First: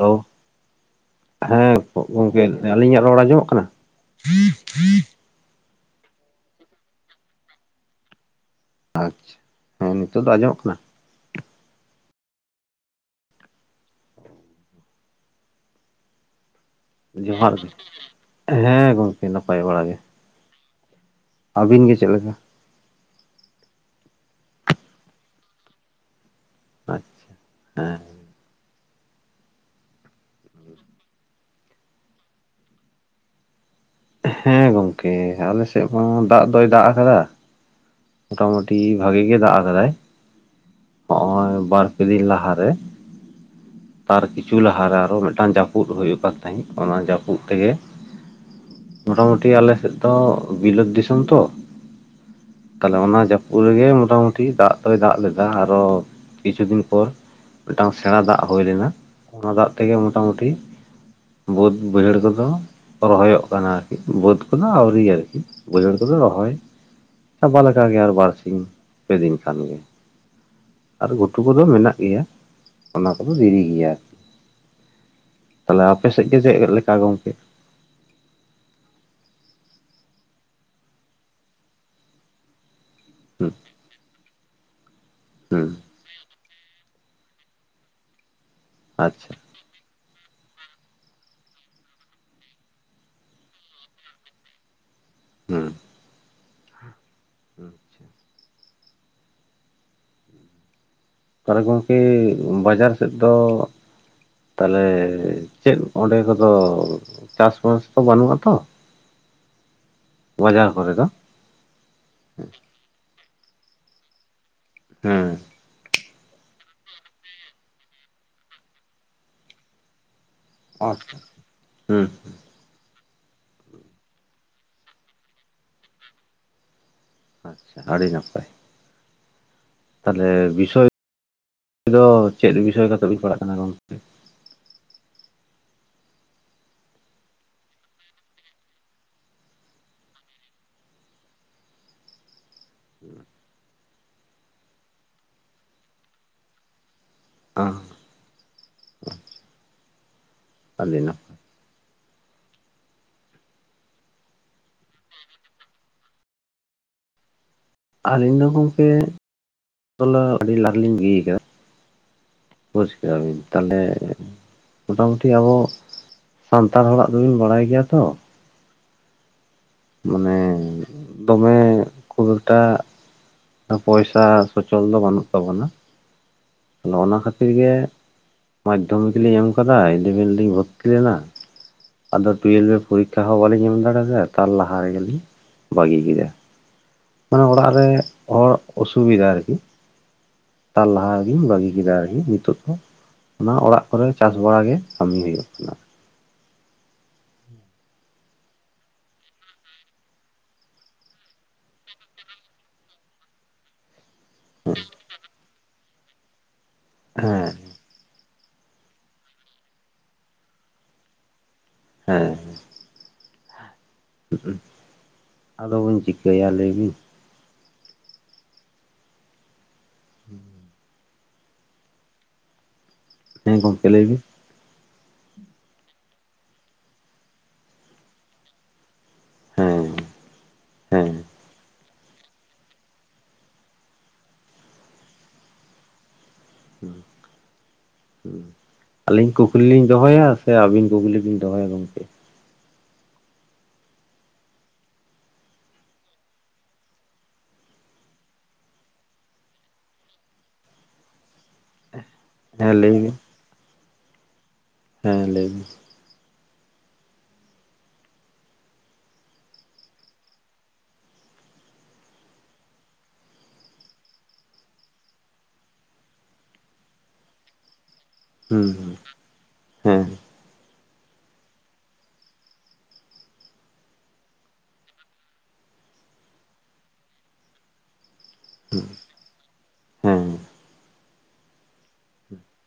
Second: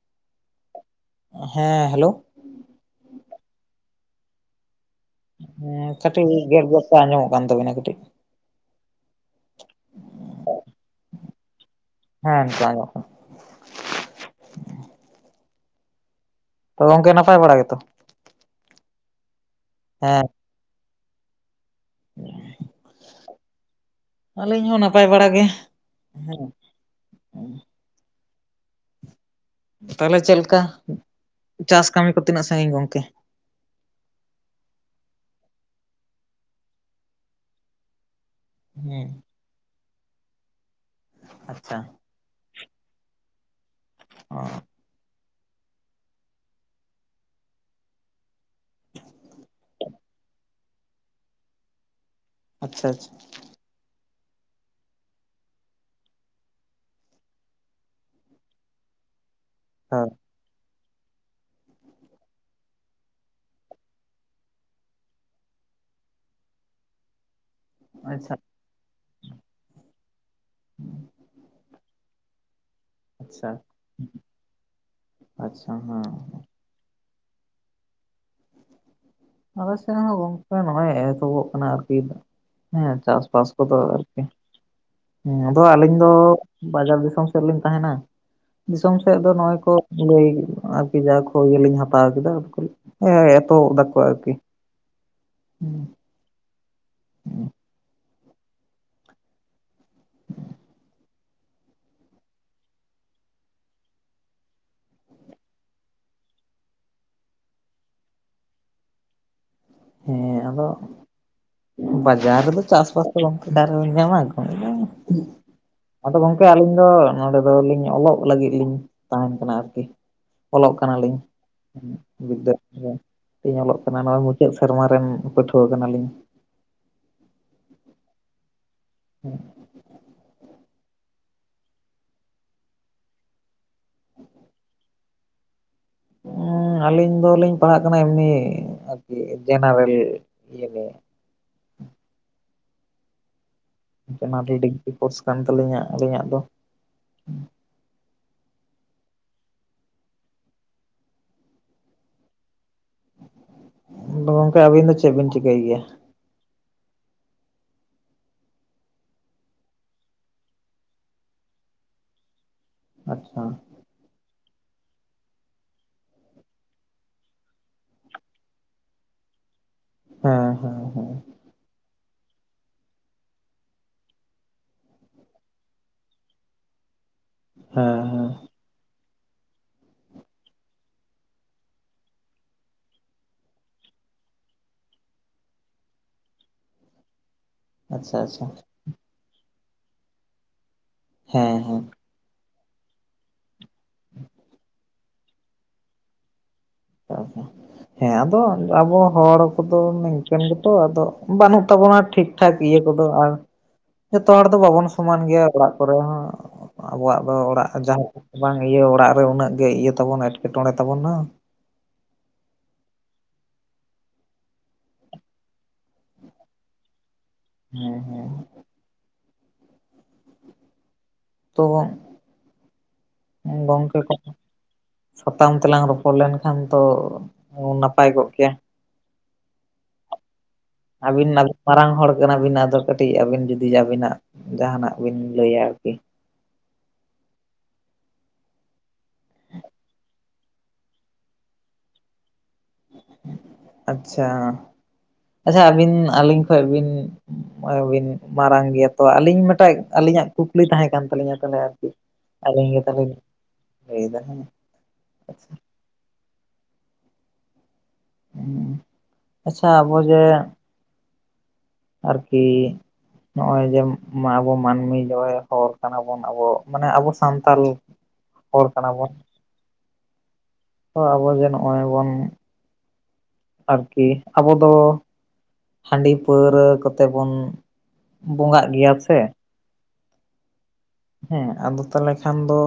ᱞᱳ ᱦᱮᱸ ᱜᱚᱝᱠᱮ ᱟᱹᱞᱤᱧᱟᱜ ᱨᱚᱲ ᱟᱸᱡᱚᱢᱚᱜ ᱠᱟᱱᱟ? ᱦᱮᱸ ᱠᱟᱹᱴᱤᱡ ᱜᱮᱯ ᱜᱮᱯ ᱛᱮ ᱟᱸᱡᱚᱢᱚᱜ ᱛᱟᱵᱤᱱᱟ ᱠᱟᱹᱴᱤᱡ᱾ ᱟᱪᱪᱷᱟ ᱦᱮᱸ ᱱᱤᱛᱚᱜ ᱫᱚ ᱟᱸᱡᱚᱢ ᱠᱟᱱᱟ? ᱦᱮᱸ ᱱᱤᱛᱚᱜ ᱟᱸᱡᱚᱢᱼᱚᱜ ᱠᱟᱱᱟ᱾ ᱛᱚ ᱜᱚᱝᱠᱮ ᱱᱟᱯᱟᱭ ᱡᱚᱦᱟᱨ ᱵᱟᱲᱟ ᱜᱮ ᱜᱮᱛᱚ? ᱦᱮᱸ ᱜᱚᱝᱠᱮ ᱱᱟᱯᱟᱭ ᱵᱟᱲᱟ ᱜᱮ᱾ ᱦᱮᱸ ᱟᱹᱵᱤᱱ ᱜᱮ ᱪᱮᱜ ᱞᱮᱠᱟ? ᱟᱹᱞᱤᱧ ᱦᱚᱸ ᱱᱟᱯᱟᱭ ᱵᱟᱲᱟ ᱜᱮ ᱦᱮᱸ᱾ ᱟᱪᱪᱷᱟ ᱦᱮᱸ ᱛᱟᱦᱞᱮ ᱪᱮᱜ ᱞᱮᱠᱟ ᱪᱟᱥ ᱠᱟᱹᱢᱤ ᱠᱚ ᱛᱤᱱᱟᱹᱜ ᱥᱟᱺᱜᱤᱧ ᱜᱚᱝᱠᱮ? ᱦᱮᱸ ᱜᱚᱢᱠᱮ ᱟᱞᱮ ᱥᱮᱜ ᱢᱟ ᱫᱟᱜ ᱫᱚᱭ ᱫᱟᱜ ᱠᱟᱫᱟ᱾ ᱢᱚᱴᱟ ᱢᱩᱴᱤ ᱦᱮᱸ ᱵᱷᱟᱜᱮ ᱜᱮ ᱫᱟᱜ ᱟᱠᱟᱫᱟᱭ᱾ ᱦᱚᱸᱜᱼᱚᱭ ᱟᱪᱪᱷᱟ ᱵᱟᱨ ᱯᱮ ᱫᱤᱱ ᱞᱟᱦᱟ ᱨᱮ᱾ ᱛᱟᱨ ᱚ ᱠᱤᱪᱷᱩ ᱞᱟᱦᱟᱨᱮ ᱟᱨᱚ ᱢᱤᱫᱴᱟᱱ ᱡᱟᱹᱯᱩᱫ ᱦᱩᱭᱩᱜ ᱠᱟᱱ ᱛᱟᱦᱮᱸᱫ᱾ ᱚᱱᱟ ᱡᱟᱹᱯᱩᱫ ᱛᱮᱜᱮ ᱢᱚᱴᱟ ᱢᱩᱴᱤ ᱟᱞᱮᱥᱮᱫ ᱫᱚ ᱵᱤᱞᱟᱹᱛ ᱫᱤᱥᱚᱢ ᱛᱚ᱾ ᱟᱪᱪᱷᱟ ᱛᱟᱞᱦᱮ ᱟᱪᱪᱷᱟ ᱚᱱᱟ ᱡᱟᱹᱯᱩᱫ ᱨᱮᱜᱮ ᱢᱚᱴᱟᱢᱩᱴᱤ ᱫᱟᱜ ᱫᱚᱭ ᱫᱟᱜ ᱞᱮᱫᱟ᱾ ᱟᱨᱚ ᱠᱤᱪᱷᱩ ᱫᱤᱱ ᱯᱚᱨ ᱢᱤᱜᱴᱟᱝ ᱥᱮᱬᱟ ᱫᱟᱜ ᱦᱩᱭ ᱞᱮᱱᱟ, ᱚᱱᱟ ᱫᱟᱜ ᱛᱮᱜᱮ ᱦᱳᱭ ᱢᱳᱴᱟᱢᱩᱴᱤ ᱵᱟᱹᱫᱽ ᱵᱟᱹᱭᱦᱟᱹᱲ ᱠᱚᱫᱚ ᱨᱚᱦᱚᱭᱼᱚᱜ ᱠᱟᱱᱟ ᱟᱨᱠᱤ ᱵᱟᱹᱫᱽ ᱠᱚᱫᱚ ᱟᱣᱨᱤ ᱟᱨᱠᱤ ᱵᱟᱹᱭᱦᱟᱹᱲ ᱠᱚᱫᱚ ᱨᱚᱦᱚᱭ ᱪᱟᱵᱟ ᱞᱮᱠᱟᱜᱮ ᱟᱨ ᱟᱪᱪᱷᱟ ᱵᱟᱨᱥᱤᱧ ᱯᱮᱫᱤᱱ ᱠᱷᱟᱱ ᱜᱮ᱾ ᱟᱨ ᱜᱷᱩᱴᱩ ᱠᱚᱫᱚ ᱢᱮᱱᱟᱜ ᱜᱮᱭᱟ ᱚᱱᱟ ᱠᱚᱫᱚ ᱟᱪᱪᱷᱟ ᱫᱮᱨᱤ ᱜᱮᱭᱟ ᱾ ᱟᱪᱪᱷᱟ ᱦᱮᱸ, ᱟᱯᱮ ᱥᱮᱫ ᱜᱮ ᱪᱮᱫ ᱞᱮᱠᱟ ᱜᱚᱢᱠᱮ? ᱟᱞᱮ ᱥᱮᱫ ᱦᱚᱸ ᱜᱚᱝᱠᱮ ᱱᱚᱜᱼᱚᱭ ᱮᱛᱚᱵᱚᱜ ᱠᱟᱱᱟ ᱟᱨᱠᱤ, ᱦᱮᱸ ᱪᱟᱥ ᱵᱟᱥ ᱦᱩᱸ ᱠᱚᱫᱚ ᱟᱨᱠᱤ ᱦᱮᱸ ᱟᱫᱚ ᱦᱩᱸ ᱟᱹᱞᱤᱧ, ᱫᱚ ᱵᱟᱡᱟᱨ ᱫᱤᱥᱚᱢ ᱥᱮᱫ ᱨᱮᱞᱤᱧ ᱛᱟᱦᱮᱱᱟ ᱫᱤᱥᱚᱢ ᱥᱮᱫ ᱫᱚ ᱟᱪᱪᱷᱟ ᱱᱚᱜᱼᱚᱭ ᱠᱚ ᱞᱟᱹᱭ ᱟᱨᱠᱤ ᱡᱟ ᱠᱚ ᱤᱭᱟᱹ ᱞᱤᱧ ᱦᱟᱛᱟᱣ ᱠᱮᱫᱟ ᱠᱚ ᱦᱮᱸ ᱮᱛᱚᱦᱚᱵ ᱫᱟᱠᱚ ᱟᱨᱠᱤ, ᱦᱩᱸ ᱟᱪᱪᱷᱟ, ᱛᱟᱦᱚᱞᱮ ᱜᱚᱝᱠᱮ ᱵᱟᱡᱟᱨ ᱥᱮᱫ ᱫᱚ, ᱛᱟᱦᱚᱞᱮ ᱪᱮᱫ ᱚᱸᱰᱮ ᱠᱚᱫᱚ ᱪᱟᱥ ᱵᱟᱥ ᱠᱚ ᱵᱟᱹᱱᱩᱜᱼᱟ ᱛᱚ ᱦᱮᱸ ᱟᱫᱚ ᱵᱟᱡᱟᱨ ᱠᱚᱨᱮ ᱫᱚ ᱵᱟᱡᱟᱨ ᱨᱮᱫᱚ, ᱪᱟᱥᱵᱟᱥ ᱫᱚ ᱚᱠᱟᱨᱮᱵᱚᱱ ᱧᱟᱢᱟ ᱫᱚᱢᱮ ᱫᱚ, ᱦᱮᱸ ᱟᱫᱚ ᱜᱚᱝᱠᱮ ᱟᱹᱞᱤᱧ ᱫᱚ ᱱᱚᱸᱰᱮ ᱫᱚᱞᱤᱧ ᱚᱞᱼᱚᱜ ᱞᱟᱹᱜᱤᱫ ᱞᱤᱧ ᱛᱟᱦᱮᱱ ᱠᱟᱱᱟ ᱟᱨᱠᱤ, ᱚᱞᱚᱜ ᱟᱪᱪᱷᱟ ᱠᱟᱱᱟᱞᱤᱧ ᱦᱩᱸ [unintelligible] ᱦᱮ ᱚᱞᱚᱜ ᱠᱟᱱᱟ ᱱᱚᱜᱼᱚᱭ ᱢᱩᱪᱟᱹᱫ ᱥᱮᱨᱢᱟ ᱨᱮᱱ ᱯᱟᱹᱴᱷᱩᱣᱟᱹ ᱠᱟᱱᱟᱞᱤᱧ ᱾ ᱟᱪᱪᱷᱟ ᱟᱹᱰᱤ ᱱᱟᱯᱟᱭ, ᱦᱮᱸ ᱛᱟᱦᱚᱞᱮ ᱵᱤᱥᱚᱭ ᱫᱚ ᱪᱮᱫ ᱵᱤᱥᱚᱭ ᱠᱟᱛᱮᱫ ᱵᱤᱱ ᱯᱟᱲᱦᱟᱜ ᱠᱟᱱᱟ ᱜᱚᱢᱠᱮ? ᱟᱹᱞᱤᱧ ᱫᱚᱞᱤᱧ ᱯᱟᱲᱦᱟᱜ ᱠᱟᱱᱟ ᱮᱢᱱᱤ ᱟᱨᱠᱤ ᱡᱮᱱᱟᱨᱮᱞ ᱤᱭᱟᱹ ᱨᱮ, [inaudible] ᱡᱮᱱᱟᱨᱮᱞ ᱰᱤᱜᱽᱨᱤ ᱠᱳᱨᱥ ᱠᱟᱱ ᱛᱟᱹᱞᱤᱧᱟ ᱟᱹᱞᱤᱧᱟᱜ ᱫᱚ, ᱚᱸ [unintelligible] ᱟᱫᱚ ᱜᱚᱝᱠᱮ ᱟᱹᱵᱤᱱ ᱫᱚ ᱪᱮᱫ ᱵᱤᱱ ᱪᱤᱠᱟᱹᱭ ᱜᱮᱭᱟ? ᱟᱹᱞᱤᱧ ᱫᱚ ᱜᱚᱢᱠᱮ ᱛᱚᱞᱟ ᱟᱹᱰᱤ ᱞᱟᱦᱟ ᱞᱤᱧ ᱜᱤ ᱟᱠᱟᱫᱟ ᱵᱩᱡᱽ ᱠᱮᱫᱟ ᱵᱤᱱ ᱟᱪᱪᱷᱟ ᱛᱟᱦᱚᱞᱮ, ᱢᱚᱴᱟ ᱢᱩᱴᱤ ᱟᱵᱚ ᱥᱟᱱᱛᱟᱲ ᱦᱚᱲᱟᱜ ᱫᱚᱵᱤᱱ ᱵᱟᱲᱟᱭ ᱜᱮᱭᱟ ᱛᱚ, ᱢᱟᱱᱮ ᱦᱮᱸ ᱦᱮᱸ ᱦᱮᱸ ᱫᱚᱢᱮ ᱠᱷᱩᱵ ᱮᱠᱴᱟ ᱯᱚᱭᱥᱟ ᱥᱚᱼᱪᱚᱞ ᱫᱚ ᱵᱟᱹᱱᱩᱜ ᱛᱟᱵᱚᱱᱟ ᱾ ᱟᱫᱚ ᱚᱱᱟ ᱠᱷᱟᱹᱛᱤᱨ ᱜᱮ ᱦᱮᱸ ᱦᱮᱸ ᱢᱟᱫᱽᱫᱷᱚᱢᱤᱠ ᱞᱤᱧ ᱮᱢ ᱠᱟᱫᱟ ᱤᱞᱤᱵᱷᱮᱱ ᱞᱤᱧ ᱵᱷᱚᱨᱛᱤ ᱞᱮᱱᱟ ᱾ ᱟᱫᱚ ᱴᱩᱭᱮᱞᱵᱷ ᱨᱮ ᱯᱚᱨᱤᱠᱠᱷᱟ ᱦᱚᱸ ᱵᱟᱞᱤᱧ ᱮᱢ ᱫᱟᱲᱮ ᱟᱫᱟ ᱛᱟᱨ ᱞᱟᱦᱟ ᱨᱮᱜᱮᱞᱤᱧ ᱵᱟᱜᱤ ᱠᱮᱫᱟ ᱢᱟᱱᱮ ᱚᱲᱟᱜ ᱨᱮ ᱟᱪᱪᱷᱟ ᱟᱪᱪᱷᱟ ᱦᱚᱲ ᱚᱥᱩᱵᱤᱫᱷᱟ ᱟᱨᱠᱤ, ᱛᱟᱨ ᱞᱟᱦᱟ ᱜᱮᱞᱤᱧ ᱦᱮᱸ ᱵᱟᱹᱜᱤ ᱦᱮᱸ ᱠᱮᱫᱟ ᱟᱨᱠᱤ, ᱱᱤᱛᱚᱜ ᱫᱚ ᱚᱱᱟ ᱚᱲᱟᱜ ᱠᱚᱨᱮ ᱪᱟᱥ ᱵᱟᱲᱟ ᱜᱮ ᱠᱟᱹᱢᱤ ᱦᱩᱭᱩᱜ ᱠᱟᱱᱟ ᱾ ᱦᱮ ᱛᱚ ᱦᱮᱸ ᱟᱫᱚ ᱟᱵᱚ ᱦᱚᱲ ᱠᱚᱫᱚ ᱱᱤᱝᱠᱟᱹᱱ ᱜᱮᱛᱚ ᱟᱫᱚ ᱵᱟᱹᱱᱩᱜ ᱛᱟᱵᱚᱱᱟ ᱴᱷᱤᱠ, ᱴᱷᱟᱡ ᱤᱭᱟᱹ ᱠᱚᱫᱚ ᱟᱨ ᱡᱚᱛᱚ ᱦᱚᱲ ᱫᱚ ᱵᱟᱵᱚᱱ ᱥᱚᱢᱟᱱ ᱜᱮᱭᱟ ᱚᱲᱟᱜ ᱠᱚᱨᱮ ᱦᱚᱸ ᱟᱵᱚᱣᱟᱜ ᱫᱚ ᱦᱮᱸ ᱚᱲᱟᱜ ᱡᱟᱸᱦᱟ ᱵᱟᱝ ᱤᱭᱟᱹ ᱚᱲᱟᱜ ᱨᱮ ᱩᱱᱟᱹᱜ ᱜᱮ ᱤᱭᱟᱹ ᱛᱟᱵᱚᱱ ᱮᱴᱠᱮᱴᱚᱬᱮ ᱛᱟᱵᱚᱱ ᱵᱟᱝ, ᱦᱮᱸ, ᱦᱩᱸᱜ ᱟᱫᱚ ᱵᱚᱱ ᱪᱤᱠᱟᱹᱭᱟ ᱞᱟᱹᱭ ᱵᱤᱱ ᱦᱮᱸ ᱦᱮᱸ, ᱦᱩᱸ ᱛᱚ ᱦᱮᱸ ᱜᱚᱢᱠᱮ ᱜᱚᱝᱠᱮ ᱞᱟᱹᱭ ᱠᱚ ᱵᱤᱱ ᱥᱟᱛᱟᱢ ᱛᱮᱞᱟᱝ ᱨᱚᱯᱚᱲ ᱞᱮᱱ ᱠᱷᱟᱱ ᱫᱚ ᱱᱟᱯᱟᱭ ᱠᱚᱜ ᱜᱮᱭᱟ ᱦᱮᱸ, ᱦᱮᱸ ᱟᱵᱤᱱ ᱱᱟᱜᱼ [unintelligible] ᱢᱟᱨᱟᱝ ᱦᱚᱲ ᱠᱟᱱᱟᱵᱤᱱ ᱟᱫᱚ ᱠᱟᱹᱴᱤᱡ ᱟᱹᱵᱤᱱ ᱡᱩᱫᱤ ᱟᱵᱤᱱᱟᱜ ᱡᱟᱦᱟᱱᱟᱜ ᱵᱤᱱ ᱞᱟᱹᱭᱟ ᱟᱨ ᱠᱤ ᱦᱩᱸ ᱦᱩᱸ ᱟᱹᱞᱤᱧ ᱠᱩᱠᱞᱤ ᱞᱤᱧ ᱫᱚᱦᱚᱭᱟ ᱥᱮ ᱟᱹᱵᱤᱱ ᱠᱩᱠᱞᱤ ᱵᱤᱱ ᱫᱚᱦᱚᱭᱟ ᱜᱚᱝᱠᱮ, ᱟᱪᱪᱷᱟ, ᱟᱪᱪᱷᱟ ᱟᱹᱵᱤᱱ ᱟᱹᱞᱤᱧ ᱠᱷᱚᱡ ᱵᱤᱱ, ᱦᱚᱸᱜ-ᱚᱭ ᱵᱤᱱ ᱢᱟᱨᱟᱝ ᱜᱮᱭᱟ ᱛᱚ ᱟᱞᱤᱧ ᱢᱤᱫᱴᱟᱝ ᱟᱞᱤᱧᱟᱜ ᱠᱩᱠᱞᱤ ᱛᱟᱦᱮᱸ ᱠᱟᱱ ᱛᱟᱞᱤᱧᱟ ᱛᱟᱦᱚᱞᱮ ᱟᱞᱤᱧ ᱦᱮᱸ ᱜᱮ ᱞᱟᱹᱭ ᱛᱟᱦᱚᱞᱮ ᱵᱤᱱ ᱤᱧ ᱞᱟᱹᱭ ᱫᱟ ᱦᱮᱸ ᱞᱟᱹᱭ ᱵᱤᱱ ᱦᱩᱸ ᱟᱪᱪᱷᱟ ᱟᱵᱚ ᱡᱮ ᱟᱨ ᱠᱤᱻ ᱱᱚᱜᱼᱚᱭ ᱡᱮ ᱟᱵᱚ ᱢᱟᱱᱢᱤ [unintelligible] ᱦᱚᱲ ᱠᱟᱱᱟ ᱵᱚᱱ ᱟᱵᱚ ᱢᱟᱱᱮ ᱟᱵᱚ ᱥᱟᱱᱛᱟᱞ ᱦᱚᱲ ᱠᱟᱱᱟ ᱦᱩᱸ ᱵᱚᱱ ᱦᱮᱸ ᱛᱚ ᱟᱵᱚ ᱡᱮ ᱱᱚᱜᱼᱚᱭ ᱵᱚᱱ ᱟᱨ ᱠᱤ ᱟᱵᱚ ᱫᱚ ᱦᱟᱺᱰᱤ ᱯᱟᱹᱣᱨᱟᱹ ᱠᱚᱛᱮ ᱵᱚᱱ ᱵᱚᱸᱜᱟᱜ ᱦᱮᱸ ᱜᱮᱭᱟ ᱥᱮ ᱦᱮᱸ ᱦᱮᱸ ᱟᱫᱚ ᱛᱟᱦᱚᱞᱮ ᱠᱷᱟᱱ ᱫᱚ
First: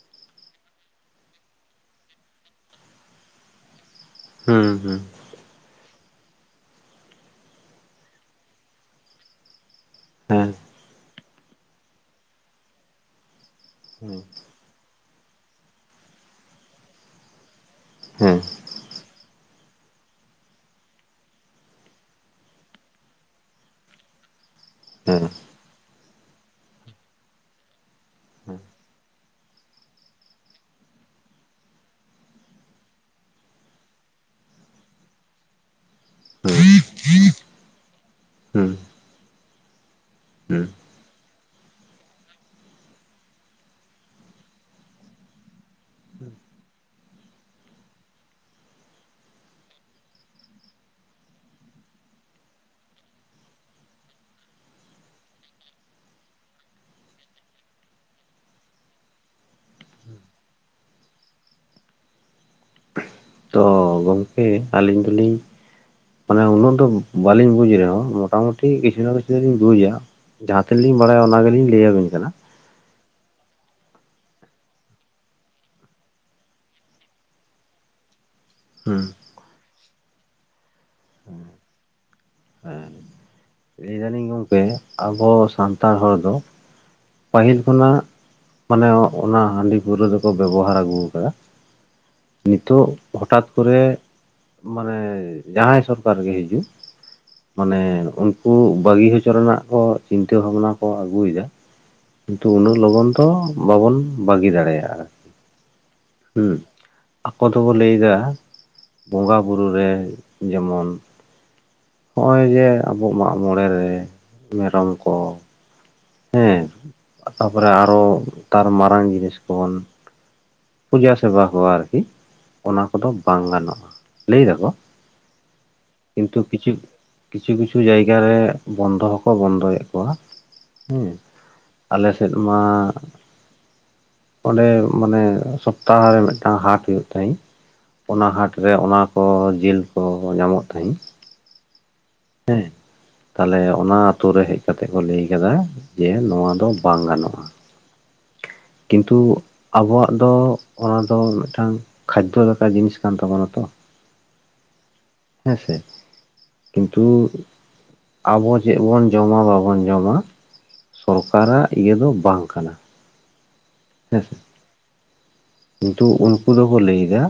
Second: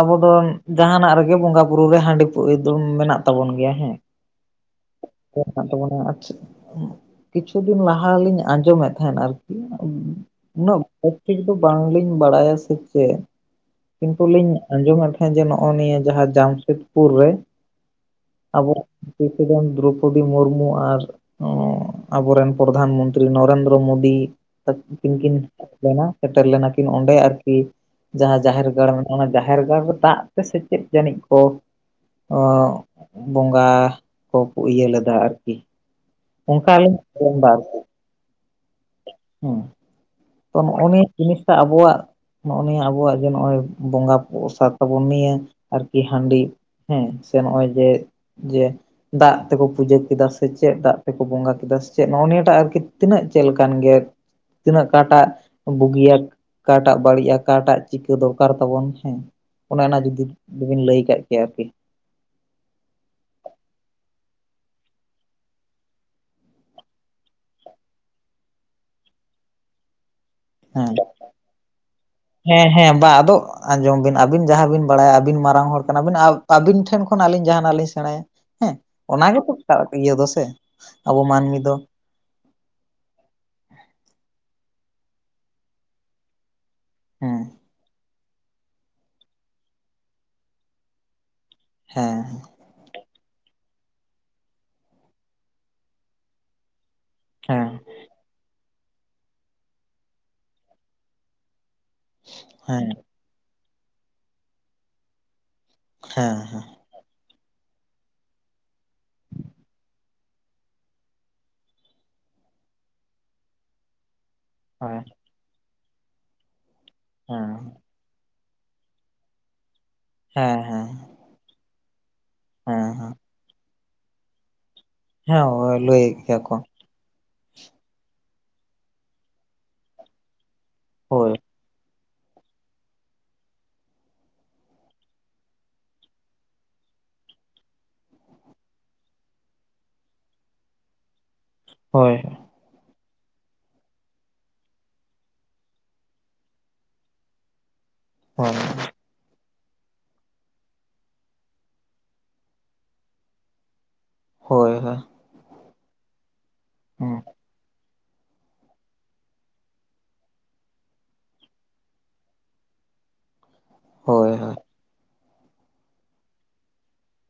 ᱟᱵᱚ ᱫᱚ ᱡᱟᱦᱟᱸ ᱱᱟᱜ ᱨᱮᱜᱮ ᱵᱚᱸᱜᱟ ᱵᱩᱨᱩ ᱨᱮ ᱦᱟᱺᱰᱤ [unintelligible] ᱫᱚ ᱢᱮᱱᱟᱜ ᱛᱟᱵᱚᱱ ᱜᱮᱭᱟ ᱦᱮᱸ ᱦᱩᱸ ᱦᱩᱸ [unintelligible] ᱛᱟᱵᱚᱱ ᱟᱨ ᱪᱮᱫ, ᱠᱤᱪᱷᱩ ᱫᱤᱱ ᱞᱟᱦᱟᱞᱤᱧ ᱟᱸᱡᱚᱢᱮᱫ ᱛᱟᱦᱮᱸᱫ ᱟᱨᱠᱤ ᱦᱮᱸ ᱩᱱᱟᱹᱜ ᱵᱮᱥ ᱴᱷᱤᱠ ᱫᱚ ᱵᱟᱝᱞᱤᱧ ᱵᱟᱲᱟᱭᱟ ᱥᱮ ᱪᱮᱫ ᱦᱮᱸ ᱠᱤᱱᱛᱩ ᱞᱤᱧ ᱟᱸᱡᱚᱢᱮᱫ ᱛᱟᱦᱮᱸᱫ ᱡᱮ ᱱᱚᱜᱼᱚᱭ ᱱᱤᱭᱟᱹ ᱡᱟᱦᱟᱸ ᱡᱟᱢᱥᱮᱫᱽᱯᱩᱨ ᱨᱮ ᱦᱮᱸ ᱟᱵᱚ ᱯᱨᱮᱥᱤᱰᱮᱱᱰ ᱫᱨᱚᱯᱚᱫᱤ ᱢᱩᱨᱢᱩ ᱟᱨ ᱟᱵᱚ ᱨᱮᱱ ᱯᱨᱚᱫᱷᱟᱱ ᱢᱚᱱᱛᱨᱤ ᱱᱚᱨᱮᱱᱫᱨᱚ ᱢᱳᱫᱤ ᱛᱟᱠᱤᱱ ᱦᱮᱸ ᱠᱤᱱ ᱦᱮᱡ ᱞᱮᱱᱟ ᱥᱮᱴᱮᱨ ᱞᱮᱱᱟ ᱠᱤᱱ ᱚᱸᱰᱮ ᱟᱨ ᱠᱤ ᱡᱟᱸᱦᱟ ᱡᱟᱦᱮᱨ ᱜᱟᱲ ᱢᱮᱱᱟᱜᱼᱟ᱾ ᱚᱱᱟ ᱡᱟᱦᱮᱨ ᱜᱟᱲ ᱨᱮ ᱫᱟᱜ ᱛᱮ ᱥᱮ ᱪᱮᱫ ᱡᱟᱹᱱᱤᱡ ᱠᱚ ᱚ ᱵᱚᱸᱜᱟ ᱠᱚ ᱤᱭᱟᱹ ᱞᱮᱫᱟ ᱟᱨ ᱠᱤ ᱚᱱᱠᱟ ᱦᱩᱸ ᱟᱞᱤᱧ ᱟᱸᱡᱚᱢ ᱫᱟ ᱟᱨᱠᱤ ᱦᱩᱸ ᱦᱮᱸ᱾ ᱛᱚ ᱱᱚᱜᱼᱚ ᱱᱤᱭᱟᱹ ᱡᱤᱱᱤᱥ ᱴᱟᱜ ᱟᱵᱚᱣᱟᱜ ᱱᱚᱜᱼᱚ ᱱᱤᱭᱟᱹ ᱟᱵᱚᱣᱟᱜ ᱡᱮ ᱱᱚᱜᱼᱚᱭ ᱵᱚᱸᱜᱟ ᱯᱨᱚᱥᱟᱛ ᱛᱟᱵᱚᱱ ᱱᱤᱭᱟᱹ ᱟᱨ ᱠᱤ ᱦᱟᱺᱰᱤ ᱦᱮᱸ ᱥᱮ ᱱᱚᱜᱼᱚᱭ ᱡᱮ ᱡᱮ ᱫᱟᱜ ᱛᱮᱠᱚ ᱯᱩᱡᱟᱹ ᱠᱮᱫᱟ ᱥᱮ ᱪᱮᱫ ᱫᱟᱜ ᱛᱮ ᱠᱚ ᱵᱚᱸᱜᱟ ᱠᱮᱫᱟ ᱥᱮ ᱪᱮᱫ ᱱᱚᱜᱼᱚ ᱱᱤᱭᱟᱹ ᱴᱟᱜ ᱟᱨᱠᱤ ᱛᱤᱱᱟᱹᱜ ᱪᱮᱫ ᱞᱮᱠᱟᱱ ᱜᱮ ᱛᱤᱱᱟᱹᱜ ᱟᱠᱟᱴᱟᱜ ᱵᱩᱜᱤᱭᱟ ᱟᱠᱟᱴᱟᱜ ᱵᱟᱲᱤᱡᱼᱟ ᱟᱠᱟᱴᱟᱜ ᱪᱤᱠᱟᱹ ᱫᱚᱨᱠᱟᱨ ᱛᱟᱵᱚᱱ ᱦᱮᱸ ᱚᱱᱮ ᱚᱱᱟ ᱡᱩᱫᱤ ᱫᱩᱵᱤᱱ ᱞᱟᱹᱭ ᱠᱟᱜ ᱠᱮᱭᱟ ᱟᱨᱠᱤ ᱛᱚ ᱜᱚᱢᱠᱮ ᱟᱞᱤᱧ ᱫᱩᱞᱤᱧ ᱢᱟᱱᱮ ᱩᱱᱟᱹᱜ ᱫᱚ ᱵᱟᱞᱤᱧ ᱵᱩᱡ ᱨᱮᱦᱚᱸ ᱢᱚᱴᱟ ᱢᱩᱴᱤ ᱠᱤᱪᱷᱩ ᱱᱟ ᱠᱤᱪᱷᱩ ᱫᱚᱞᱤᱧ ᱵᱩᱡᱟ ᱡᱟᱦᱟᱸ ᱛᱤᱱᱟ ᱦᱮᱸ ᱞᱤᱧ ᱵᱟᱲᱟᱭᱟ ᱚᱱᱟ ᱜᱮᱞᱤᱧ ᱞᱟᱹᱭᱟ ᱵᱤᱱ ᱠᱟᱱᱟ ᱦᱮᱸ ᱦᱮᱸ ᱵᱟ ᱟᱫᱚ ᱟᱸᱡᱚᱢ ᱵᱤᱱ ᱟᱵᱤᱱ ᱡᱟᱦᱟᱸ ᱵᱤᱱ ᱵᱟᱲᱟᱭᱼᱟ ᱟᱵᱤᱱ ᱢᱟᱨᱟᱝ ᱦᱚᱲ ᱠᱟᱱᱟ ᱵᱤᱱ ᱟᱵᱤᱱ ᱴᱷᱮᱱ ᱠᱷᱚᱱ ᱟᱞᱤᱧ ᱡᱟᱦᱟᱸ ᱱᱟᱜ ᱞᱤᱧ ᱥᱮᱬᱟᱭᱟ ᱦᱮᱸ ᱦᱩᱸ ᱚᱱᱟ ᱜᱮᱛᱚ [unintelligible] ᱤᱭᱟᱹ ᱫᱚ ᱥᱮ ᱟᱵᱚ ᱢᱟᱱᱢᱤ ᱫᱚ ᱦᱮᱸ ᱞᱟᱹᱭ ᱫᱟᱞᱤᱧ ᱜᱚᱢᱠᱮ ᱟᱵᱚ ᱥᱟᱱᱛᱟᱲ ᱦᱚᱲ ᱫᱚ ᱦᱮᱸ ᱯᱟᱹᱦᱤᱞ ᱠᱷᱚᱱᱟᱜ ᱢᱟᱱᱮ ᱚᱱᱟ ᱦᱟᱺᱰᱤ ᱯᱟᱹᱣᱨᱟᱹ ᱫᱚᱠᱚ ᱵᱮᱵᱚᱦᱟᱨ ᱟᱜᱩ ᱠᱟᱫᱟ ᱦᱮᱸ ᱱᱤᱛᱚᱜ ᱦᱚᱴᱟᱛ ᱠᱚᱨᱮ ᱢᱟᱱᱮ ᱡᱟᱦᱟᱸᱭ ᱥᱚᱨᱠᱟᱨ ᱜᱮ ᱦᱤᱡᱩᱜ ᱦᱮᱸ ᱢᱟᱱᱮ ᱩᱱᱠᱩ ᱵᱟᱹᱜᱤ ᱦᱚᱪᱚ ᱨᱮᱱᱟᱜ ᱠᱚ ᱪᱤᱱᱛᱟᱹ ᱵᱷᱟᱵᱱᱟ ᱠᱚ ᱟᱜᱩᱭ ᱫᱟ ᱠᱤᱱᱛᱩ ᱩᱱᱟᱹᱜ ᱦᱮᱸ ᱞᱚᱜᱚᱱ ᱫᱚ ᱵᱟᱵᱚᱱ ᱵᱟᱜᱤ ᱫᱟᱲᱮᱭᱟᱜᱼᱟ ᱦᱮᱸ ᱦᱩᱸ ᱦᱮᱸ ᱟᱠᱚ ᱫᱚᱵᱚ ᱞᱟᱹᱭ ᱫᱟ ᱵᱚᱸᱜᱟ ᱵᱩᱨᱩ ᱨᱮ ᱡᱮᱢᱚᱱ ᱦᱚᱸᱜᱼᱚᱭ ᱡᱮ ᱟᱵᱚ ᱢᱟᱜ ᱢᱚᱬᱮ ᱨᱮ ᱢᱮᱨᱚᱢ ᱦᱳᱭ ᱠᱚ ᱦᱮᱸ ᱦᱮᱸ ᱛᱟᱯᱚᱨᱮ ᱟᱨᱚ ᱛᱟᱨ ᱢᱟᱨᱟᱝ ᱡᱤᱱᱤᱥ ᱠᱚᱵᱚᱱ ᱦᱮᱸ ᱦᱮᱸ ᱦᱮᱸ ᱯᱩᱡᱟ ᱥᱮᱵᱟ ᱠᱚ ᱟᱨᱠᱤ ᱚᱱᱟ ᱦᱮᱸ ᱠᱚᱫᱚ ᱵᱟᱝ ᱜᱟᱱᱚᱜᱼᱟ ᱞᱟᱹᱭ ᱫᱟᱠᱚ ᱦᱮᱸ ᱦᱳᱭ ᱞᱟᱹᱭᱮᱫ ᱜᱮᱭᱟ ᱠᱤᱱᱛᱩ ᱠᱚ ᱠᱤᱪᱷᱩᱠ ᱠᱤᱪᱷᱩ ᱠᱤᱪᱷᱩ ᱡᱟᱭᱜᱟ ᱨᱮ ᱵᱚᱱᱫᱚ ᱦᱚᱸᱠᱚ ᱵᱚᱱᱫᱚ ᱭᱮᱫ ᱠᱚᱣᱟ ᱦᱮᱸ ᱦᱳᱭ ᱟᱞᱮᱥᱮᱫ ᱢᱟ ᱚᱸᱰᱮ ᱢᱟᱱᱮ᱾ ᱥᱚᱯᱛᱟᱦ ᱨᱮ ᱢᱤᱫᱴᱟᱝ ᱦᱟᱴ ᱦᱩᱭᱩᱜ ᱛᱟᱦᱸᱤᱡ᱾ ᱚᱱᱟ ᱦᱟᱴ ᱨᱮ ᱚᱱᱟ ᱠᱚ ᱡᱤᱞ ᱠᱚ ᱧᱟᱢᱚᱜ ᱛᱟᱦᱤᱸᱡ᱾ ᱦᱳᱭ᱾ ᱦᱮᱸ᱾ ᱛᱟᱞᱦᱮ ᱚᱱᱟ ᱟᱛᱳ ᱨᱮ ᱦᱮᱡ ᱠᱟᱛᱮᱜ ᱠᱚ ᱞᱟᱹᱭ ᱟᱠᱟᱫᱟ ᱡᱮ ᱱᱚᱣᱟ ᱫᱚ ᱵᱟᱝ ᱜᱟᱱᱚᱜᱼᱟ᱾ ᱦᱚᱭ᱾ ᱠᱤᱱᱛᱩ ᱟᱵᱚᱣᱟᱜ ᱫᱚ ᱚᱱᱟ ᱫᱚ ᱢᱤᱫᱴᱟᱝ ᱠᱷᱟᱡᱫᱚ ᱞᱮᱠᱟᱱ ᱡᱤᱱᱤᱥ ᱠᱟᱱ ᱛᱟᱵᱚᱱᱟ ᱛᱚ ᱦᱳᱭ ᱦᱳᱭ᱾ ᱦᱮᱸ ᱥᱮ, ᱠᱤᱱᱛᱩ ᱦᱩᱸ ᱟᱵᱚ ᱪᱮᱫ ᱵᱚᱱ ᱡᱚᱢᱟ ᱵᱟᱵᱚᱱ ᱡᱚᱢᱟ ᱥᱚᱨᱠᱟᱨᱟᱜ ᱤᱭᱟᱹ ᱫᱚ ᱵᱟᱝ ᱠᱟᱱᱟ ᱦᱮᱸᱥᱮ ᱦᱚᱭ ᱦᱚᱭ ᱠᱤᱱᱛᱩ ᱩᱱᱠᱩ ᱫᱚᱠᱚ ᱞᱟᱹᱭ ᱫᱟ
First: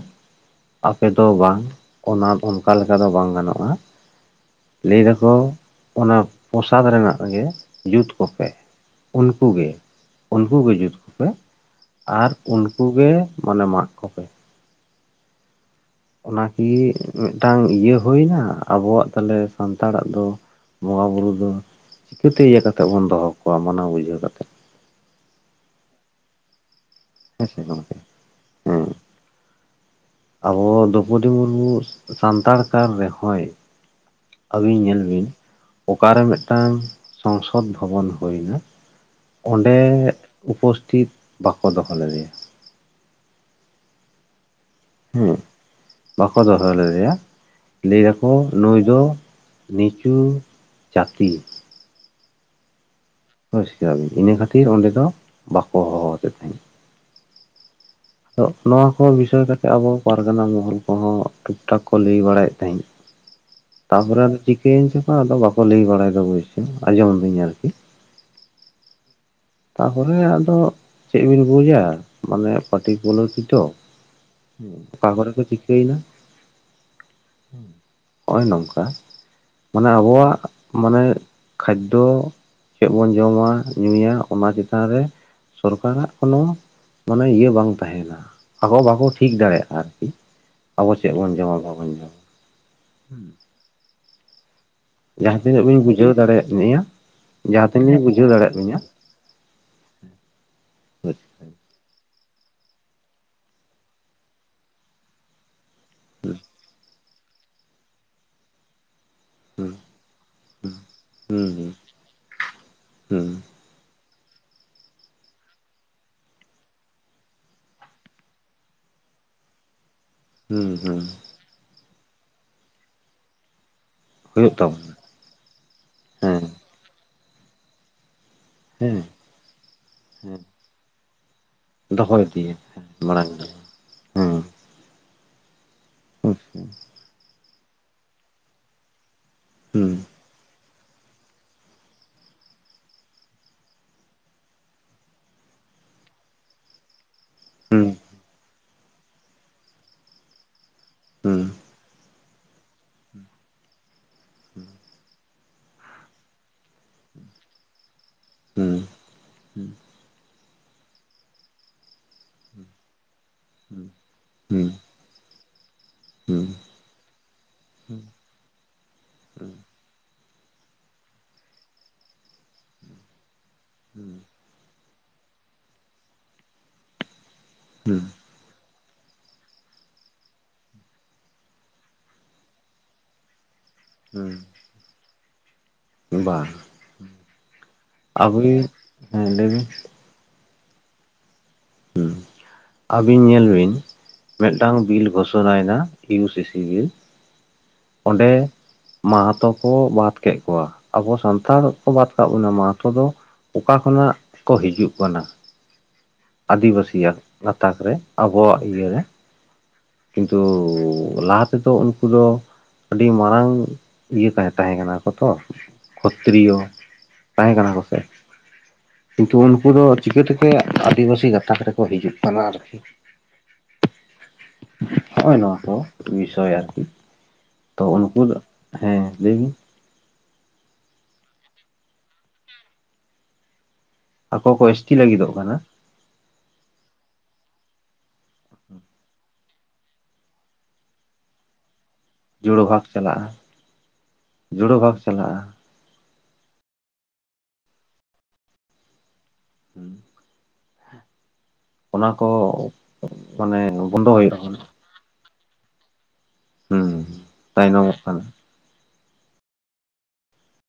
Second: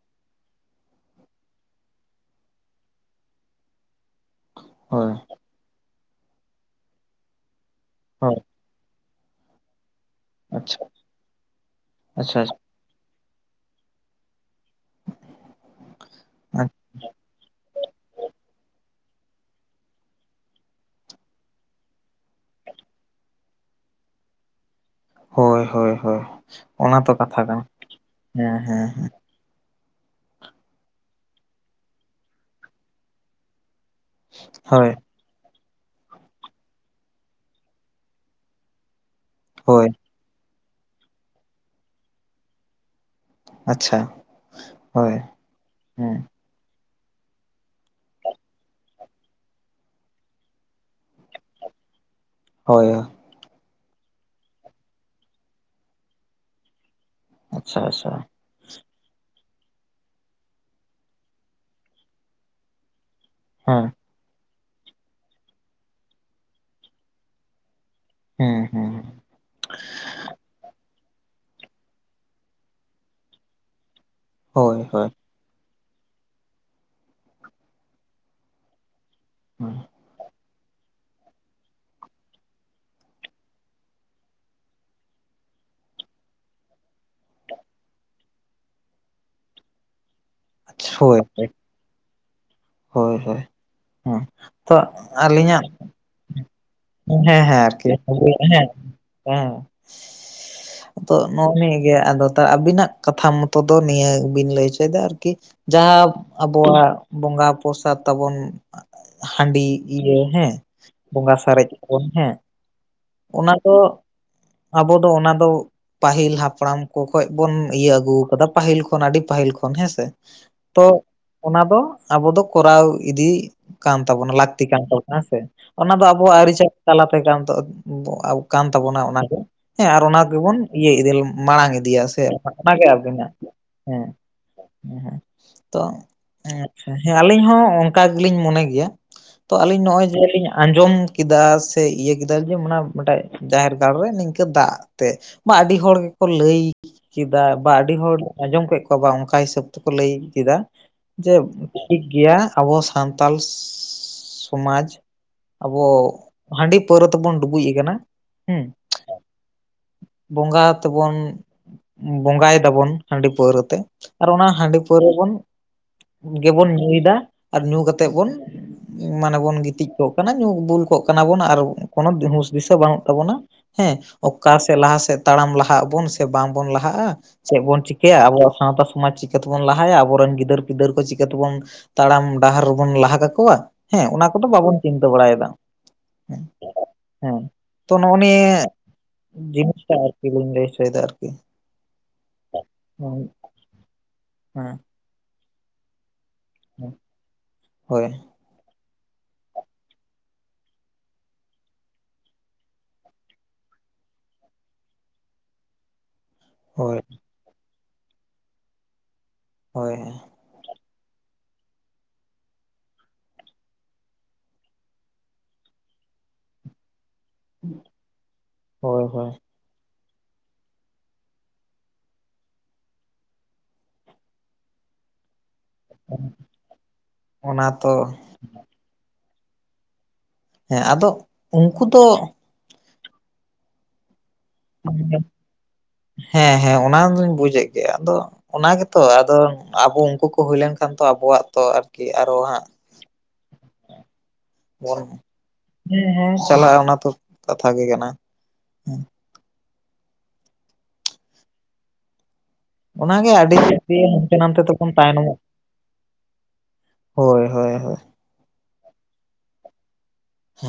ᱟᱯᱮᱫᱚ ᱵᱟᱝ ᱚᱱᱟ ᱫᱚ ᱚᱱᱠᱟ ᱞᱮᱠᱟ ᱫᱚ ᱵᱟᱝ ᱜᱟᱱᱚᱜᱼᱟ᱾ ᱞᱟᱹᱭ ᱦᱳᱭ ᱫᱟᱠᱚ ᱚᱱᱟ ᱯᱚᱥᱟᱫᱽ ᱨᱮᱱᱟᱜ ᱜᱮ ᱡᱩᱛ ᱦᱳᱭ ᱠᱚᱯᱮ᱾ ᱩᱱᱠᱩ ᱜᱮ, ᱩᱱᱠᱩᱜᱮ ᱟᱪᱪᱷᱟ ᱡᱩᱛ ᱠᱚᱯᱮ ᱟᱨ ᱟᱪᱪᱷᱟ ᱩᱱ, ᱩᱱᱠᱩ ᱜᱮ ᱢᱟᱱᱮ ᱢᱟᱜ ᱠᱚᱯᱮ᱾ ᱚᱱᱟᱠᱤ ᱢᱤᱫᱴᱟᱝ ᱤᱭᱟᱹ ᱦᱩᱭ ᱱᱟ ᱟᱵᱚᱣᱟᱜ ᱛᱟᱦᱚᱞᱮ ᱥᱟᱱᱛᱟᱲᱟᱜ ᱫᱚ ᱵᱚᱸᱜᱟ ᱵᱩᱨᱩ ᱫᱚ ᱪᱤᱠᱟᱹᱛᱮ ᱤᱭᱟᱹ ᱠᱟᱛᱮᱜ ᱵᱚᱱ ᱫᱚᱦᱚ ᱠᱚᱣᱟ ᱢᱟᱱᱟᱣ ᱵᱩᱡᱷᱟᱹᱣ ᱠᱟᱛᱮᱫ? ᱦᱳᱭ ᱦᱳᱭ ᱦᱳᱭ, ᱚᱱᱟ ᱛᱚ ᱠᱟᱛᱷᱟ ᱦᱮᱸ ᱥᱮ ᱠᱟᱱᱟ᱾ ᱜᱚᱝᱠᱮ ᱦᱮᱸ ᱦᱮᱸ ᱦᱮᱸ᱾ ᱟᱵᱚ ᱫᱨᱳᱯᱚᱫᱤ ᱢᱩᱨᱢᱩ ᱥᱟᱱᱛᱟᱲ ᱠᱟᱱ ᱨᱮᱦᱚᱸᱭ, ᱟᱹᱵᱤᱱ ᱦᱳᱭ ᱧᱮᱞ ᱵᱤᱱ ᱚᱠᱟᱨᱮ ᱢᱤᱫᱴᱟᱝ ᱥᱚᱝᱥᱚᱫᱽ ᱵᱷᱚᱵᱚᱱ ᱦᱩᱭ ᱮᱱᱟ ᱚᱸᱰᱮ ᱦᱳᱭ ᱩᱯᱚᱥᱛᱷᱤᱛ ᱵᱟᱠᱚ ᱫᱚᱦᱚ ᱞᱮᱫᱮᱭᱟ᱾ ᱟᱪᱪᱷᱟ, ᱦᱳᱭ, ᱦᱮᱸ᱾ ᱠᱚ ᱫᱚᱦᱚ ᱞᱫᱮᱭᱟ᱾ ᱞᱟᱹᱭ ᱫᱟᱠᱚ ᱱᱩᱭ ᱫᱚ ᱱᱤᱪᱩ ᱡᱟᱹᱛᱤ᱾ ᱦᱳᱭ᱾ ᱦᱚᱭ ᱤᱱᱟᱹ ᱠᱷᱟᱹᱛᱤᱨ ᱚᱸᱰᱮ ᱫᱚ ᱵᱟᱠᱚ ᱦᱚᱦᱚᱣᱟᱫᱮ ᱛᱟᱦᱮᱸᱫ᱾ ᱟᱪᱪᱷᱟ ᱟᱪᱷᱟ᱾ ᱛᱚ ᱱᱚᱣᱟ ᱠᱚ ᱵᱤᱥᱚᱭ ᱠᱟᱛᱮᱫ ᱟᱵᱚ ᱯᱟᱨᱜᱟᱱᱟ ᱢᱚᱦᱚᱞ ᱠᱚᱦᱚᱸ ᱴᱷᱤᱠ ᱴᱷᱟᱠ ᱠᱚ ᱞᱟᱹᱭ ᱵᱟᱲᱟᱭᱮᱫ ᱛᱟᱦᱮᱸᱫ᱾ ᱦᱮᱸ ᱛᱟᱯᱚᱨᱮ ᱟᱫᱚ ᱪᱤᱠᱟᱹᱭᱮᱱ ᱪᱚ ᱠᱚ ᱟᱫᱚ ᱵᱟᱠᱚ ᱞᱟᱹᱭ ᱵᱟᱲᱟᱭᱮᱫᱟ ᱟᱸᱡᱚᱢᱤᱫᱟᱹᱧ ᱟᱨᱠᱤ᱾ ᱦᱮᱸ᱾ ᱦᱮᱸ ᱛᱟᱯᱚᱨᱮ ᱟᱫᱚ ᱪᱮᱫ ᱵᱤᱱ ᱵᱩᱡᱟ ᱢᱟᱱᱮ ᱯᱟᱴᱤ ᱠᱚᱩᱞᱟᱹ ᱛᱤ ᱪᱚ᱾ ᱦᱳᱭ ᱦᱳᱭ ᱚᱠᱟ ᱠᱚᱨᱮ ᱠᱚ ᱪᱤᱠᱟᱹᱭᱮᱱᱟ ᱦᱚᱸᱜᱼᱚᱭ ᱱᱚᱝᱠᱟ᱾ ᱢᱟᱱᱮ ᱟᱵᱚᱣᱟᱜ ᱢᱟᱱᱮ ᱠᱷᱟᱫᱽᱫᱚ ᱪᱮᱫ ᱵᱚᱱ ᱡᱚᱢᱟ ᱧᱩᱭᱟ᱾ ᱚᱱᱟ ᱪᱮᱛᱟᱱ ᱨᱮ ᱥᱚᱨᱠᱟᱨᱟᱜ ᱠᱚᱱᱚ ᱢᱟᱱᱮ ᱤᱭᱟᱹ ᱵᱟᱝ ᱛᱟᱦᱮᱱᱟ᱾ ᱟᱠᱚ ᱵᱟᱠᱚ ᱴᱷᱤᱠ ᱫᱟᱲᱮᱭᱟᱜᱼᱟ ᱟᱨᱠᱤ ᱟᱵᱚ ᱟᱪᱪᱷᱟ ᱪᱮᱫ ᱦᱳᱭ ᱵᱚᱱ ᱦᱳᱭ ᱡᱚᱢᱟ ᱵᱟᱵᱚᱱ ᱡᱚᱢᱟ᱾ ᱦᱳᱭ ᱦᱳᱭ, ᱦᱮᱸ᱾ ᱛᱚ, ᱡᱟᱦᱟᱸ ᱟᱹᱞᱤᱧᱟᱜ ᱛᱤᱱᱟᱹᱜ ᱵᱤᱱ ᱵᱩᱡᱷᱟᱹᱣ ᱫᱟᱲᱮᱭᱟᱜ ᱞᱤᱧᱟᱹ ᱦᱮᱸ ᱦᱮᱸ ᱡᱟᱦᱟᱸ ᱟᱨᱠᱤ, ᱛᱤᱱᱟᱹᱜ ᱤᱧ ᱵᱩᱡᱷᱟᱹᱣ ᱦᱮᱸ᱾ ᱫᱟᱲᱮᱭᱟᱜ ᱦᱮᱸ᱾ ᱞᱤᱧᱟᱹ ᱟᱫᱚ ᱦᱩᱸ ᱱᱚᱜᱼᱚ ᱱᱤᱭᱟᱹᱜᱮ ᱟᱫᱚ ᱛᱟ ᱟᱵᱤᱱᱟᱜ ᱠᱟᱛᱷᱟ ᱢᱚᱛᱚ ᱫᱚ ᱱᱤᱭᱟᱹ ᱵᱤᱱ ᱞᱟᱹᱭ ᱚᱪᱚᱭᱫᱟ ᱟᱨᱠᱤ᱾ ᱡᱟᱦᱟᱸ ᱟᱵᱚᱣᱟᱜ ᱵᱚᱸᱜᱟ ᱯᱚᱨᱥᱟᱛ ᱛᱟᱵᱚᱱ, ᱦᱟᱺᱰᱤ ᱤᱭᱟᱹ ᱦᱮᱸ, ᱵᱚᱸᱜᱟ ᱥᱟᱨᱮᱡ ᱦᱩᱸ ᱟᱵᱚᱱ ᱦᱮᱸ, ᱚᱱᱟ ᱫᱚ ᱟᱵᱚ ᱫᱚ ᱚᱱᱟ ᱫᱚ ᱯᱟᱹᱦᱤᱞ ᱦᱟᱯᱲᱟᱢ ᱠᱚ ᱠᱷᱚᱡ ᱵᱚᱱ ᱤᱭᱟᱹ ᱟᱹᱜᱩ ᱟᱠᱟᱫᱟ᱾ ᱯᱟᱹᱟᱦᱤᱞ ᱠᱷᱚᱱ ᱟᱹᱰᱤ ᱯᱟᱹᱦᱤᱞ ᱠᱷᱚᱱ ᱦᱮᱸᱥᱮ? ᱦᱩᱸ ᱛᱚ ᱦᱩᱸ᱾ ᱚᱱᱟ ᱫᱚ ᱟᱵᱚ ᱫᱚ ᱠᱚᱨᱟᱣ ᱤᱫᱤ ᱠᱟᱱ ᱛᱟᱵᱚᱱᱟ, ᱞᱟᱹᱠᱛᱤ ᱠᱟᱱ ᱛᱟᱵᱚᱱᱟ᱾ ᱦᱮᱸᱥᱮ, ᱚᱱᱟ ᱫᱚ ᱟᱵᱚᱣᱟᱜ ᱦᱮᱸ ᱟᱹᱨᱤᱪᱟᱹᱞᱤ ᱛᱟᱞᱟᱛᱮ ᱠᱟᱱᱼᱼ [inaudible] ᱠᱟᱱ ᱦᱮᱸ ᱛᱟᱵᱚᱱᱟ ᱚᱱᱟ ᱜᱮ, ᱦᱮᱸ ᱟᱨ ᱚᱱᱟ ᱦᱮᱸ ᱜᱮᱵᱚᱱ ᱤᱭᱟᱹ ᱤᱫᱮᱞ ᱢᱟᱲᱟᱝ ᱤᱫᱤᱭᱟ ᱥᱮ ᱚᱱᱟᱜᱮ ᱢᱟᱲᱟᱝ ᱟᱵᱤᱱᱟᱜ ᱫᱚ ᱦᱮᱸ ᱦᱮᱸ ᱦᱮᱸ ᱛᱚ ᱦᱮᱸ ᱟᱪᱪᱷᱟ ᱦᱮᱸ ᱟᱞᱤᱧ ᱦᱚᱸ ᱚᱱᱠᱟ ᱜᱮᱞᱤᱧ ᱢᱚᱱᱮ ᱜᱮᱭᱟ ᱛᱚ ᱟᱹᱞᱤᱧ ᱦᱩᱸ ᱱᱚᱜᱼᱚᱭ ᱡᱮ ᱟᱞᱤᱧᱟᱜ ᱟᱸᱡᱚᱢ ᱠᱮᱫᱟ ᱥᱮ ᱤᱭᱟᱹ ᱠᱮᱫᱟ ᱚᱱᱟ ᱢᱤᱫᱴᱮᱡ ᱡᱟᱦᱮᱨ ᱜᱟᱲ ᱨᱮ, ᱱᱤᱝᱠᱟᱹ ᱫᱟᱜ ᱛᱮ ᱢᱟ ᱟᱹᱰᱤ ᱦᱚᱲ ᱜᱮᱠᱚ ᱞᱟᱹᱭ ᱠᱮᱫᱟ ᱵᱟ ᱦᱩᱸ ᱟᱹᱰᱤ ᱦᱚᱲ ᱟᱸᱡᱚᱢ ᱠᱮᱫ ᱠᱚᱣᱟ ᱵᱟ ᱚᱱᱠᱟ ᱦᱤᱥᱟᱹᱵ ᱛᱮᱠᱚ ᱞᱟᱹᱭ ᱠᱮᱫᱟ, ᱡᱮ ᱦᱩᱸ ᱴᱷᱤᱠ ᱜᱮᱭᱟ ᱟᱵᱚ ᱥᱟᱱᱛᱟᱞ ᱥᱚᱢᱟᱡᱽ, ᱟᱵᱚ ᱦᱟᱺᱰᱤ ᱯᱟᱹᱣᱨᱟᱹ ᱛᱮᱵᱚᱱ ᱰᱩᱵᱩᱡ ᱟᱠᱟᱱᱟ ᱦᱩᱸ, ᱦᱩᱸ ᱦᱩᱸ ᱵᱚᱸᱜᱟ ᱛᱮᱵᱚᱱ ᱵᱚᱸᱜᱟ ᱭᱮᱫᱟᱵᱚᱱ ᱦᱟᱺᱰᱤ ᱯᱟᱹᱣᱨᱟᱹᱛᱮ, ᱟᱨ ᱚᱱᱟ ᱵᱟᱝ ᱦᱟᱺᱰᱤ ᱯᱟᱹᱣᱨᱟᱹ ᱵᱚᱱ ᱜᱮᱵᱚᱱ ᱧᱩᱭᱫᱟ ᱟᱫᱚ ᱧᱩ ᱠᱟᱛᱮᱫ ᱵᱚᱱ ᱢᱟᱱᱮ ᱵᱚᱱ ᱜᱤᱛᱤᱡ ᱠᱚᱜ ᱠᱟᱱᱟ ᱧᱩ ᱵᱩᱞ ᱠᱚᱜ ᱠᱟᱱᱟ ᱵᱚᱱ ᱟᱨ ᱠᱳᱱᱳ ᱦᱩᱥ ᱫᱤᱥᱟᱹ ᱵᱟᱹᱱᱩᱜ ᱛᱟᱵᱚᱱᱟ᱾ ᱦᱮᱸ ᱚᱠᱟ ᱥᱮᱫ ᱞᱟᱦᱟ ᱥᱮᱫ ᱛᱟᱲᱟᱢ ᱞᱟᱦᱟᱜ ᱟᱵᱚᱱ ᱥᱮ ᱵᱟᱝ ᱵᱚᱱ ᱞᱟᱦᱟᱜᱼᱟ᱾ ᱪᱮᱫ ᱵᱚᱱ ᱪᱤᱠᱟᱹᱭᱟ ᱟᱵᱚᱣᱟᱜ ᱥᱟᱶᱛᱟ ᱥᱚᱢᱟᱡᱽ ᱪᱤᱠᱟᱹᱛᱮᱵᱚᱱ ᱞᱟᱦᱟᱭᱟ ᱟᱵᱚᱨᱮᱱ ᱜᱤᱫᱟᱹᱨ ᱯᱤᱫᱟᱹᱨ ᱠᱚ ᱪᱤᱠᱟᱹᱛᱮᱵᱚᱱ ᱛᱟᱲᱟᱢ ᱰᱟᱦᱟᱨ ᱨᱮᱵᱚᱱ ᱞᱟᱦᱟ ᱠᱟᱠᱚᱣᱟ, ᱦᱮᱸ ᱚᱱᱟ ᱠᱚᱫᱚ ᱵᱟᱵᱚᱱ ᱪᱤᱱᱛᱟᱹ ᱵᱟᱲᱟᱭᱮᱫᱟ᱾ ᱵᱟᱝ ᱦᱮᱸ ᱛᱚ ᱱᱚᱜᱼ ᱱᱤᱭᱟᱹ ᱦᱮᱸ ᱞᱟᱹᱭ ᱵᱤᱱ ᱡᱤᱱᱤᱥᱴᱟ ᱟᱨᱠᱤ ᱞᱤᱧ ᱞᱟᱹᱭ ᱦᱚᱪᱚᱭᱮᱫᱟ ᱟᱨᱠᱤ, ᱦᱩᱸ ᱦᱮᱸ ᱟᱹᱵᱤᱱ ᱧᱮᱞ ᱵᱤᱱ ᱦᱮᱸ ᱢᱤᱫᱴᱟᱝ ᱵᱤᱞ ᱜᱷᱳᱥᱚᱱᱟᱭᱫᱟ ᱤᱭᱩᱥᱤᱥ [unintelligible] ᱥᱤᱵᱤᱞ, ᱦᱳᱭ ᱚᱸᱰᱮ ᱢᱟᱦᱛᱚ ᱠᱚ ᱵᱟᱫ ᱠᱮᱫ ᱠᱚᱣᱟ, ᱟᱵᱚ ᱥᱟᱱᱛᱟᱲ ᱠᱚ ᱵᱟᱫ ᱠᱟᱜ ᱵᱚᱱᱟ, ᱢᱟᱦᱛᱚ ᱫᱚ ᱚᱠᱟ ᱠᱷᱚᱱᱟᱜ ᱠᱚ ᱦᱤᱡᱩᱜ ᱠᱟᱱᱟ? ᱦᱳᱭ ᱟᱹᱫᱤᱵᱟᱹᱥᱤᱭᱟᱜ ᱜᱟᱛᱟᱠ ᱨᱮ ᱟᱵᱚᱣᱟᱜ ᱤᱭᱟᱹᱨᱮ ᱦᱳᱭ᱾ ᱠᱤᱱᱛᱩ ᱞᱟᱦᱟ ᱛᱮᱫᱚ ᱩᱱᱠᱩ ᱫᱚ ᱟᱹᱰᱤ ᱢᱟᱨᱟᱝ ᱤᱭᱟᱹ ᱠᱟ ᱛᱟᱦᱮᱸ ᱠᱟᱱᱟ ᱠᱚᱛᱚ, ᱠᱷᱚᱛᱨᱤᱭᱚ ᱛᱟᱦᱮᱸ ᱠᱟᱱᱟ ᱠᱚᱥᱮ ᱦᱳᱭ ᱦᱳᱭ ᱠᱤᱱᱛᱩ ᱩᱱᱠᱩ ᱫᱚ ᱪᱤᱠᱟᱹᱛᱮᱜᱮ ᱟᱹᱫᱤᱵᱟᱟᱹᱥᱤ ᱜᱟᱛᱟᱠ ᱨᱮᱠᱚ ᱦᱤᱡᱩᱜ ᱠᱟᱱᱟ ᱟᱨᱠᱤ᱾ ᱦᱚᱸ-ᱚ ᱱᱚᱣᱟ ᱠᱚ ᱯᱩᱭᱥᱟᱭᱟ ᱟᱨᱠᱤ ᱛᱚ ᱩᱱᱠᱩ ᱫᱚ, ᱦᱮᱸ ᱞᱟᱹᱭ ᱵᱤᱱ? ᱦᱮᱸ ᱟᱫᱚ ᱩᱱᱠᱩ ᱫᱚ ᱟᱠᱚ ᱠᱚ ᱮᱥᱴᱤ ᱞᱟᱹᱜᱤᱫᱚᱜ ᱠᱟᱱᱟ᱾ ᱦᱮᱸ ᱦᱮᱸ ᱚᱱᱟ ᱫᱩᱧ ᱵᱩᱡᱮᱫ ᱜᱮᱭᱟ, ᱟᱫᱚ ᱚᱱᱟ ᱜᱮᱛᱚ ᱟᱫᱚ ᱟᱵᱚ ᱩᱱᱠᱩ ᱠᱚ ᱦᱩᱭ ᱞᱮᱱᱠᱷᱟᱱ ᱛᱚ ᱟᱵᱚᱣᱟᱜ ᱛᱚ ᱟᱨᱚ ᱡᱳᱲ ᱦᱟᱸᱜ ᱵᱷᱟᱜᱽ ᱪᱟᱞᱟᱜᱼᱟ, ᱡᱳᱲᱳ ᱵᱷᱟᱜᱽ ᱪᱟᱞᱟᱜᱼᱟ᱾ ᱦᱩᱸ ᱦᱩᱸ ᱪᱟᱞᱟᱜᱼᱟ ᱚᱱᱟ ᱛᱚ, ᱠᱟᱛᱷᱟ ᱜᱮ ᱠᱟᱱᱟ᱾ ᱦᱩᱸ᱾ [inaudible] ᱚᱱᱟ ᱠᱚ ᱚᱱᱟᱜᱮ ᱟᱹᱰᱤ ᱢᱟᱱᱮ ᱡᱟᱹᱥᱛᱤ ᱵᱚᱱᱫᱚ ᱦᱩᱭᱩᱜ ᱦᱟᱱᱛᱮ ᱱᱟᱛᱮ ᱛᱟᱵᱚᱱᱟ ᱛᱮᱵᱚᱱ ᱛᱟᱭᱱᱚᱢᱚᱜ ᱦᱩᱸ ᱦᱳᱭ ᱦᱳᱭ ᱦᱳᱭ ᱛᱟᱭᱱᱚᱢᱚᱜ ᱠᱟᱱᱟ᱾ ᱦᱮᱸ